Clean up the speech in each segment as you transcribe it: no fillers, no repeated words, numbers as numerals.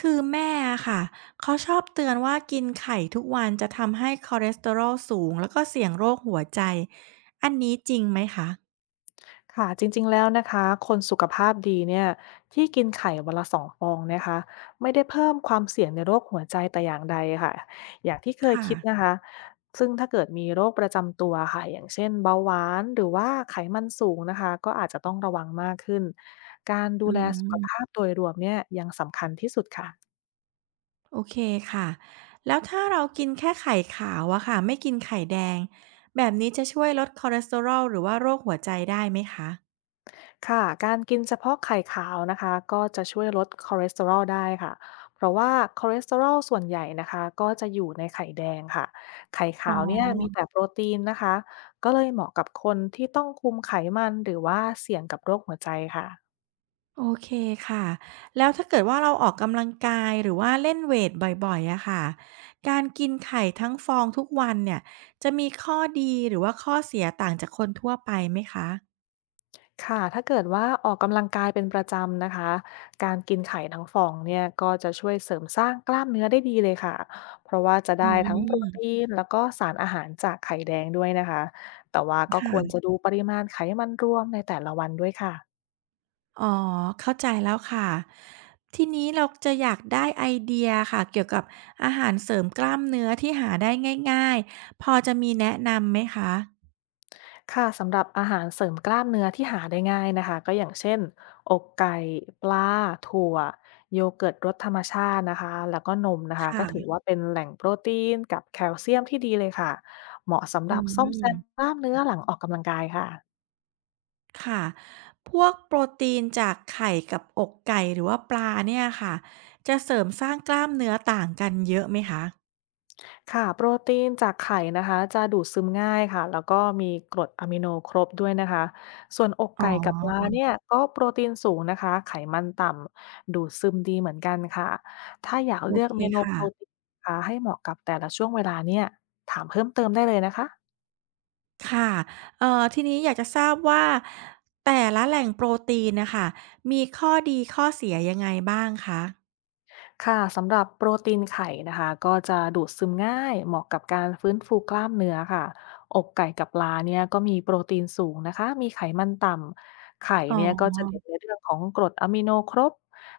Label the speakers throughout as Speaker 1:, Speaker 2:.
Speaker 1: คือแม่อะค่ะเขาชอบเตือนว่ากินไข่ทุกวันจะทำให้คอเลสเตอรอลสูงแล้วก็เสี่ยงโรคหัวใจอันนี้จริงไหมคะ
Speaker 2: ค่ะจริงๆแล้วนะคะคนสุขภาพดีเนี่ยที่กินไข่วันละสองฟองนะคะไม่ได้เพิ่มความเสี่ยงในโรคหัวใจแต่อย่างใดค่ะอย่างที่เคย
Speaker 1: ค่ะ
Speaker 2: คิดนะคะซึ่งถ้าเกิดมีโรคประจำตัวค่ะอย่างเช่นเบาหวานหรือว่าไขมันสูงนะคะก็อาจจะต้องระวังมากขึ้นการดู
Speaker 1: อื
Speaker 2: แลสุขภา
Speaker 1: ม
Speaker 2: พโดยรวมเนี่ยยังสำคัญที่สุดค่ะ
Speaker 1: โอเคค่ะแล้วถ้าเรากินแค่ไข่ขาวอะค่ะไม่กินไข่แดงแบบนี้จะช่วยลดคอเลสเตอรอลหรือว่าโรคหัวใจได้ไหมคะ
Speaker 2: ค่ะการกินเฉพาะไข่ขาวนะคะก็จะช่วยลดคอเลสเตอรอลได้ค่ะ เพราะว่าคอเลสเตอรอลส่วนใหญ่นะคะก็จะอยู่ในไข่แดงค่ะ ไข่
Speaker 1: อ๋อ
Speaker 2: ขาวเนี่ยมีแต่โปรตีนนะคะก็เลยเหมาะกับคนที่ต้องคุมไขมันหรือว่าเสี่ยงกับโรคหัวใจค่ะ
Speaker 1: โอเคค่ะแล้วถ้าเกิดว่าเราออกกำลังกายหรือว่าเล่นเวทบ่อยๆอะค่ะการกินไข่ทั้งฟองทุกวันเนี่ยจะมีข้อดีหรือว่าข้อเสียต่างจากคนทั่วไปไหมคะ
Speaker 2: ค่ะถ้าเกิดว่าออกกำลังกายเป็นประจำนะคะการกินไข่ทั้งฟองเนี่ยก็จะช่วยเสริมสร้างกล้ามเนื้อได้ดีเลยค่ะ เพราะว่าจะ
Speaker 1: อื
Speaker 2: ได้ทั้งโปรตี
Speaker 1: ม
Speaker 2: นแล้วก็สารอาหารจากไข่แดงด้วยนะคะ แต่ว่าก็ควรจะ
Speaker 1: ค่ะ
Speaker 2: ดูปริมาณไขมันรวมในแต่ละวันด้วยค่ะ
Speaker 1: อ๋อเข้าใจแล้วค่ะทีนี้เราจะอยากได้ไอเดียค่ะเกี่ยวกับอาหารเสริมกล้ามเนื้อที่หาได้ง่ายๆพอจะมีแนะนำไหมคะ
Speaker 2: ค่ะสำหรับอาหารเสริมกล้ามเนื้อที่หาได้ง่ายนะคะก็อย่างเช่นอกไก่ปลาถั่วโยเกิร์ตรสธรรมชาตินะคะแล้วก็นมนะคะก็ถือ
Speaker 1: ค่ะ
Speaker 2: ว่าเป็นแหล่งโปรตีนกับแคลเซียมที่ดีเลยค่ะเหมาะสำห
Speaker 1: อื
Speaker 2: รับซ่อมแซมก
Speaker 1: ม
Speaker 2: ล้ามเนื้อหลังออกกำลังกายค่ะ
Speaker 1: ค่ะพวกโปรตีนจากไข่กับอกไก่หรือว่าปลาเนี่ยค่ะจะเสริมสร้างกล้ามเนื้อต่างกันเยอะไหมคะ
Speaker 2: ค่ะโปรตีนจากไข่นะคะจะดูดซึมง่ายค่ะแล้วก็มีกรดอะมิโนครบด้วยนะคะส่วนอก
Speaker 1: อ๋
Speaker 2: ไก่กับปลา
Speaker 1: อ
Speaker 2: เนี่ยก็โปรตีนสูงนะคะไขมันต่ำดูดซึมดีเหมือนกันค่ะถ้าอยาก
Speaker 1: โอ
Speaker 2: เลือก
Speaker 1: เค
Speaker 2: เมนูโปร
Speaker 1: ค่ะ
Speaker 2: ตีนนะคะให้เหมาะกับแต่ละช่วงเวลาเนี่ยถามเพิ่มเติมได้เลยนะคะ
Speaker 1: ค่ะทีนี้อยากจะทราบว่าแต่ละแหล่งโปรตีนน่ะค่ะมีข้อดีข้อเสียยังไงบ้างคะ
Speaker 2: ค่ะสำหรับโปรตีนไข่นะคะก็จะดูดซึมง่ายเหมาะกับการฟื้นฟูกล้ามเนื้อค่ะอกไก่กับปลาเนี่ยก็มีโปรตีนสูงนะคะมีไขมันต่ำไข่
Speaker 1: อ๋อ
Speaker 2: เนี่ยก็จะเด่นในเรื่องของกรดอะมิโนครบ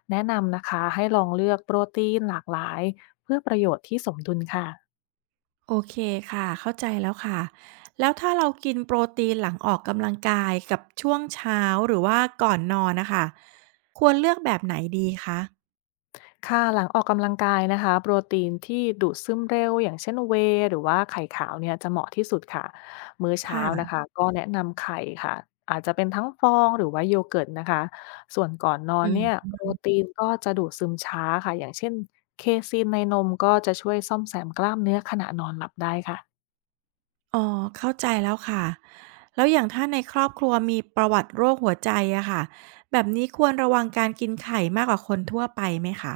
Speaker 2: แนะนำนะคะให้ลองเลือกโปรตีนหลากหลายเพื่อประโยชน์ที่สมดุลค่ะ
Speaker 1: โอเคค่ะเข้าใจแล้วค่ะแล้วถ้าเรากินโปรตีนหลังออกกำลังกายกับช่วงเช้าหรือว่าก่อนนอนน่ะค่ะควรเลือกแบบไหนดีคะ
Speaker 2: ค่ะหลังออกกำลังกายนะคะโปรตีนที่ดูดซึมเร็วอย่างเช่น whey หรือว่าไข่ขาวเนี่ยจะเหมาะที่สุดค่ะมื้อเช้านะ
Speaker 1: ค่ะ
Speaker 2: คะก็แนะนำไข่ค่ะอาจจะเป็นทั้งฟองหรือว่าโยเกิร์ตนะคะส่วนก่อนนอน
Speaker 1: อื
Speaker 2: เนี่ย
Speaker 1: ม
Speaker 2: โปรตีนก็จะดูดซึมช้าค่ะอย่างเช่นเคซีนในนมก็จะช่วยซ่อมแซมกล้ามเนื้อขณะนอนหลับได้ค่ะ
Speaker 1: อ๋อเข้าใจแล้วค่ะแล้วอย่างถ้าในครอบครัวมีประวัติโรคหัวใจอะค่ะแบบนี้ควรระวังการกินไข่มากกว่าคนทั่วไปไหมคะ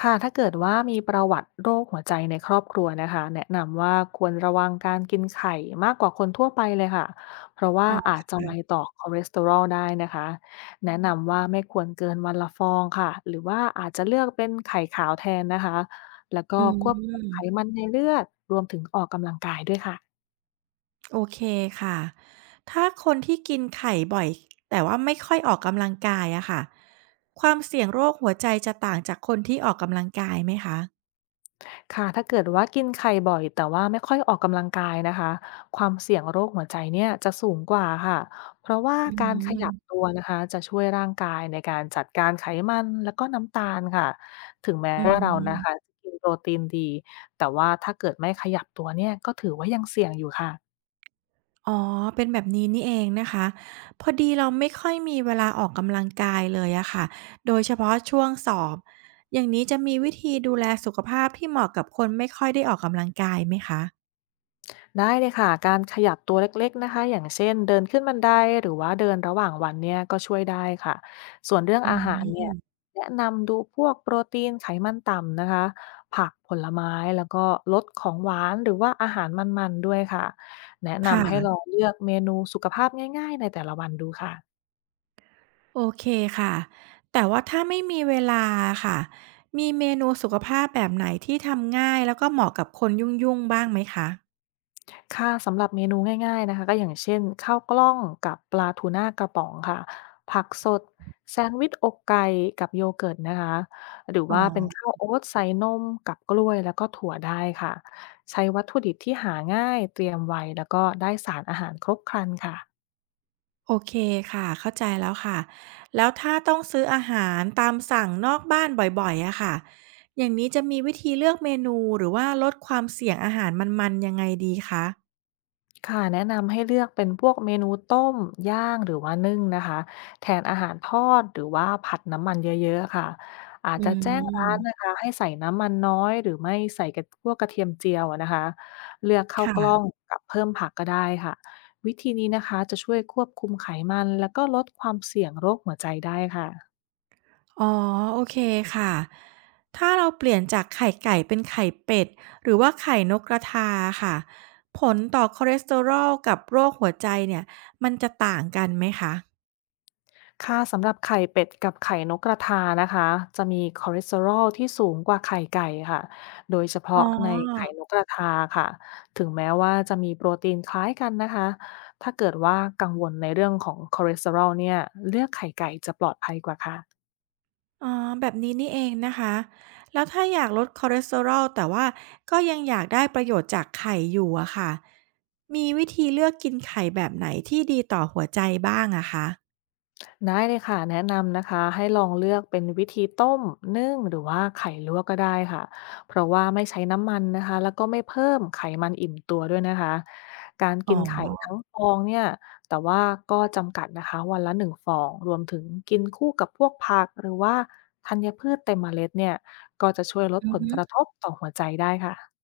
Speaker 2: ค่ะถ้าเกิดว่ามีประวัติโรคหัวใจในครอบครัวนะคะแนะนำว่าควรระวังการกินไข่มากกว่าคนทั่วไปเลยค่ะเพราะว่า
Speaker 1: อ๋อ
Speaker 2: อา
Speaker 1: ค
Speaker 2: จจะไว
Speaker 1: ่ะ
Speaker 2: ต่อคอเลสเตอรอลได้นะคะแนะนำว่าไม่ควรเกินวันละฟองค่ะหรือว่าอาจจะเลือกเป็นไข่ขาวแทนนะคะแล้วก็
Speaker 1: อื
Speaker 2: ควบคุมไข
Speaker 1: ม
Speaker 2: มันในเลือดรวมถึงออกกำลังกายด้วยค่ะ
Speaker 1: โอเคค่ะถ้าคนที่กินไข่บ่อยแต่ว่าไม่ค่อยออกกำลังกายอะค่ะความเสี่ยงโรคหัวใจจะต่างจากคนที่ออกกำลังกายไหมคะ
Speaker 2: ค่ะถ้าเกิดว่ากินไข่บ่อยแต่ว่าไม่ค่อยออกกำลังกายนะคะความเสี่ยงโรคหัวใจเนี่ยจะสูงกว่าค่ะเพราะว่า
Speaker 1: อื
Speaker 2: การข
Speaker 1: ม
Speaker 2: ยับตัวนะคะจะช่วยร่างกายในการจัดการไขมันแล้วก็น้ำตาลค่ะถึงแม้
Speaker 1: อื
Speaker 2: ว่าเรานะคะ
Speaker 1: ม
Speaker 2: จะกินโปรตีนดีแต่ว่าถ้าเกิดไม่ขยับตัวเนี่ยก็ถือว่ายังเสี่ยงอยู่ค่ะ
Speaker 1: อ๋อ เป็นแบบนี้นี่เองนะคะ พอดีเราไม่ค่อยมีเวลาออกกำลังกายเลยอะค่ะ โดยเฉพาะช่วงสอบ อย่างนี้จะมีวิธีดูแลสุขภาพที่เหมาะกับคนไม่ค่อยได้ออกกำลังกายไหมคะ
Speaker 2: ได้เลยค่ะการขยับตัวเล็กๆนะคะอย่างเช่นเดินขึ้นบันไดหรือว่าเดินระหว่างวันเนี่ยก็ช่วยได้ค่ะส่วนเรื่อง
Speaker 1: อื
Speaker 2: อาหาร
Speaker 1: ม
Speaker 2: เนี่ยแนะนำดูพวกโปรตีนไขมันต่ำนะคะผักผลไม้แล้วก็ลดของหวานหรือว่าอาหารมันๆด้วยค่ะแนะนำให้ล
Speaker 1: ค่ะ
Speaker 2: องเลือกเมนูสุขภาพง่ายๆในแต่ละวันดูค่ะ
Speaker 1: โอเคค่ะ แต่ว่าถ้าไม่มีเวลาอะค่ะ มีเมนูสุขภาพแบบไหนที่ทำง่ายแล้วก็เหมาะกับคนยุ่งๆบ้างไหมคะ
Speaker 2: ค่ะสำหรับเมนูง่ายๆนะคะก็อย่างเช่นข้าวกล้องกับปลาทูน่ากระป๋องค่ะผักสดแซนด์วิชอกไก่กับโยเกิร์ตนะคะหรือ
Speaker 1: อ๋อ
Speaker 2: ว่าเป็นข้าวโอ๊ตใส่นมกับกล้วยแล้วก็ถั่วได้ค่ะใช้วัตถุดิบที่หาง่ายเตรียมไวแล้วก็ได้สารอาหารครบครันค่ะ
Speaker 1: โอเคค่ะเข้าใจแล้วค่ะ แล้วถ้าต้องซื้ออาหารตามสั่งนอกบ้านบ่อยๆอะค่ะอย่างนี้จะมีวิธีเลือกเมนูหรือว่าลดความเสี่ยงอาหารมันๆยังไงดีคะ
Speaker 2: ค่ะแนะนำให้เลือกเป็นพวกเมนูต้มย่างหรือว่านึ่งนะคะแทนอาหารทอดหรือว่าผัดน้ำมันเยอะๆค่ะอาจ
Speaker 1: อื
Speaker 2: จะแจ้งร้านนะ
Speaker 1: ม
Speaker 2: คะให้ใส่น้ำมันน้อยหรือไม่ใส่กับพวกกระเทียมเจียวอะนะคะเลือกข้าวกล้อง
Speaker 1: ค่ะ
Speaker 2: กับเพิ่มผักก็ได้ค่ะวิธีนี้นะคะจะช่วยควบคุมไขมันแล้วก็ลดความเสี่ยงโรคหัวใจได้ค่ะ
Speaker 1: อ๋อ โอเคค่ะ ถ้าเราเปลี่ยนจากไข่ไก่เป็นไข่เป็ดหรือว่าไข่นกกระทาค่ะ ผลต่อคอเลสเตอรอลกับโรคหัวใจเนี่ยมันจะต่างกันไหมคะ
Speaker 2: ค่ะสำหรับไข่เป็ดกับไข่นกกระทานะคะจะมีคอเลสเตอรอลที่สูงกว่าไข่ไก่ค่ะโดยเฉ
Speaker 1: อ๋อ
Speaker 2: พาะในไข่นกกระทาค่ะถึงแม้ว่าจะมีโปรตีนคล้ายกันนะคะถ้าเกิดว่ากังวลในเรื่องของคอเลสเตอรอลเนี่ยเลือกไข่ไก่จะปลอดภัยกว่าค่ะ
Speaker 1: อ๋อแบบนี้นี่เองนะคะแล้วถ้าอยากลดคอเลสเตอรอลแต่ว่าก็ยังอยากได้ประโยชน์จากไข่อยู่อะค่ะมีวิธีเลือกกินไข่แบบไหนที่ดีต่อหัวใจบ้างอะคะ
Speaker 2: ได้เลยค่ะแนะนำนะคะให้ลองเลือกเป็นวิธีต้มนึ่งหรือว่าไข่ลวกก็ได้ค่ะเพราะว่าไม่ใช้น้ำมันนะคะแล้วก็ไม่เพิ่มไขมันอิ่มตัวด้วยนะคะการ
Speaker 1: อ๋
Speaker 2: กิ
Speaker 1: อ
Speaker 2: นไข่ทั้งฟองเนี่ยแต่ว่าก็จำกัดนะคะวันละหนึ่งฟองรวมถึงกินคู่กับพวกผักหรือว่าธัญพืชเต็มเมล็ดเนี่ยก็จะช่วยลด
Speaker 1: อื
Speaker 2: ผ
Speaker 1: อ
Speaker 2: ล
Speaker 1: ฮึ
Speaker 2: กระทบต่อหัวใจได้ค่ะ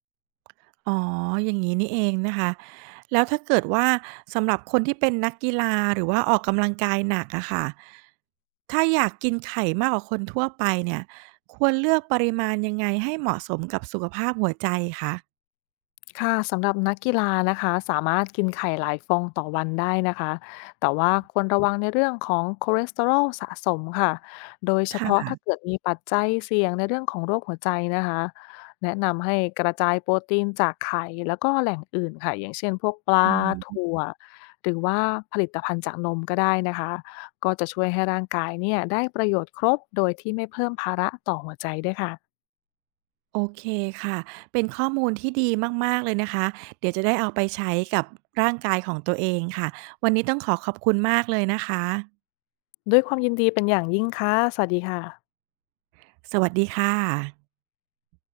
Speaker 1: อ๋ออย่างงี้นี่เองนะคะแล้วถ้าเกิดว่าสำหรับคนที่เป็นนักกีฬาหรือว่าออกกำลังกายหนักอะค่ะถ้าอยากกินไข่มากกว่าคนทั่วไปเนี่ยควรเลือกปริมาณยังไงให้เหมาะสมกับสุขภาพหัวใจคะ
Speaker 2: ค่ะสำหรับนักกีฬานะคะสามารถกินไข่หลายฟองต่อวันได้นะคะแต่ว่าควรระวังในเรื่องของคอเลสเตอรอลสะสมค่ะโดยเฉ
Speaker 1: ค
Speaker 2: พาะ
Speaker 1: ่ะ
Speaker 2: ถ้าเกิดมีปัจจัยเสี่ยงในเรื่องของโรคหัวใจนะคะแนะนำให้กระจายโปรตีนจากไข่แล้วก็แหล่งอื่นค่ะอย่างเช่นพวกป
Speaker 1: อื
Speaker 2: ลา
Speaker 1: ม
Speaker 2: ถั่วหรือว่าผลิตภัณฑ์จากนมก็ได้นะคะก็จะช่วยให้ร่างกายเนี่ยได้ประโยชน์ครบโดยที่ไม่เพิ่มภาระต่อหัวใจด้วยค่ะ
Speaker 1: โอเคค่ะ เป็นข้อมูลที่ดีมากๆเลยนะคะ เดี๋ยวจะได้เอาไปใช้กับร่างกายของตัวเองค่ะ วันนี้ต้องขอขอบคุณมากเลยนะคะ
Speaker 2: ด้วยความยินดีเป็นอย่างยิ่งค่ะสวัสดีค่ะ
Speaker 1: สวัสดีค่ะ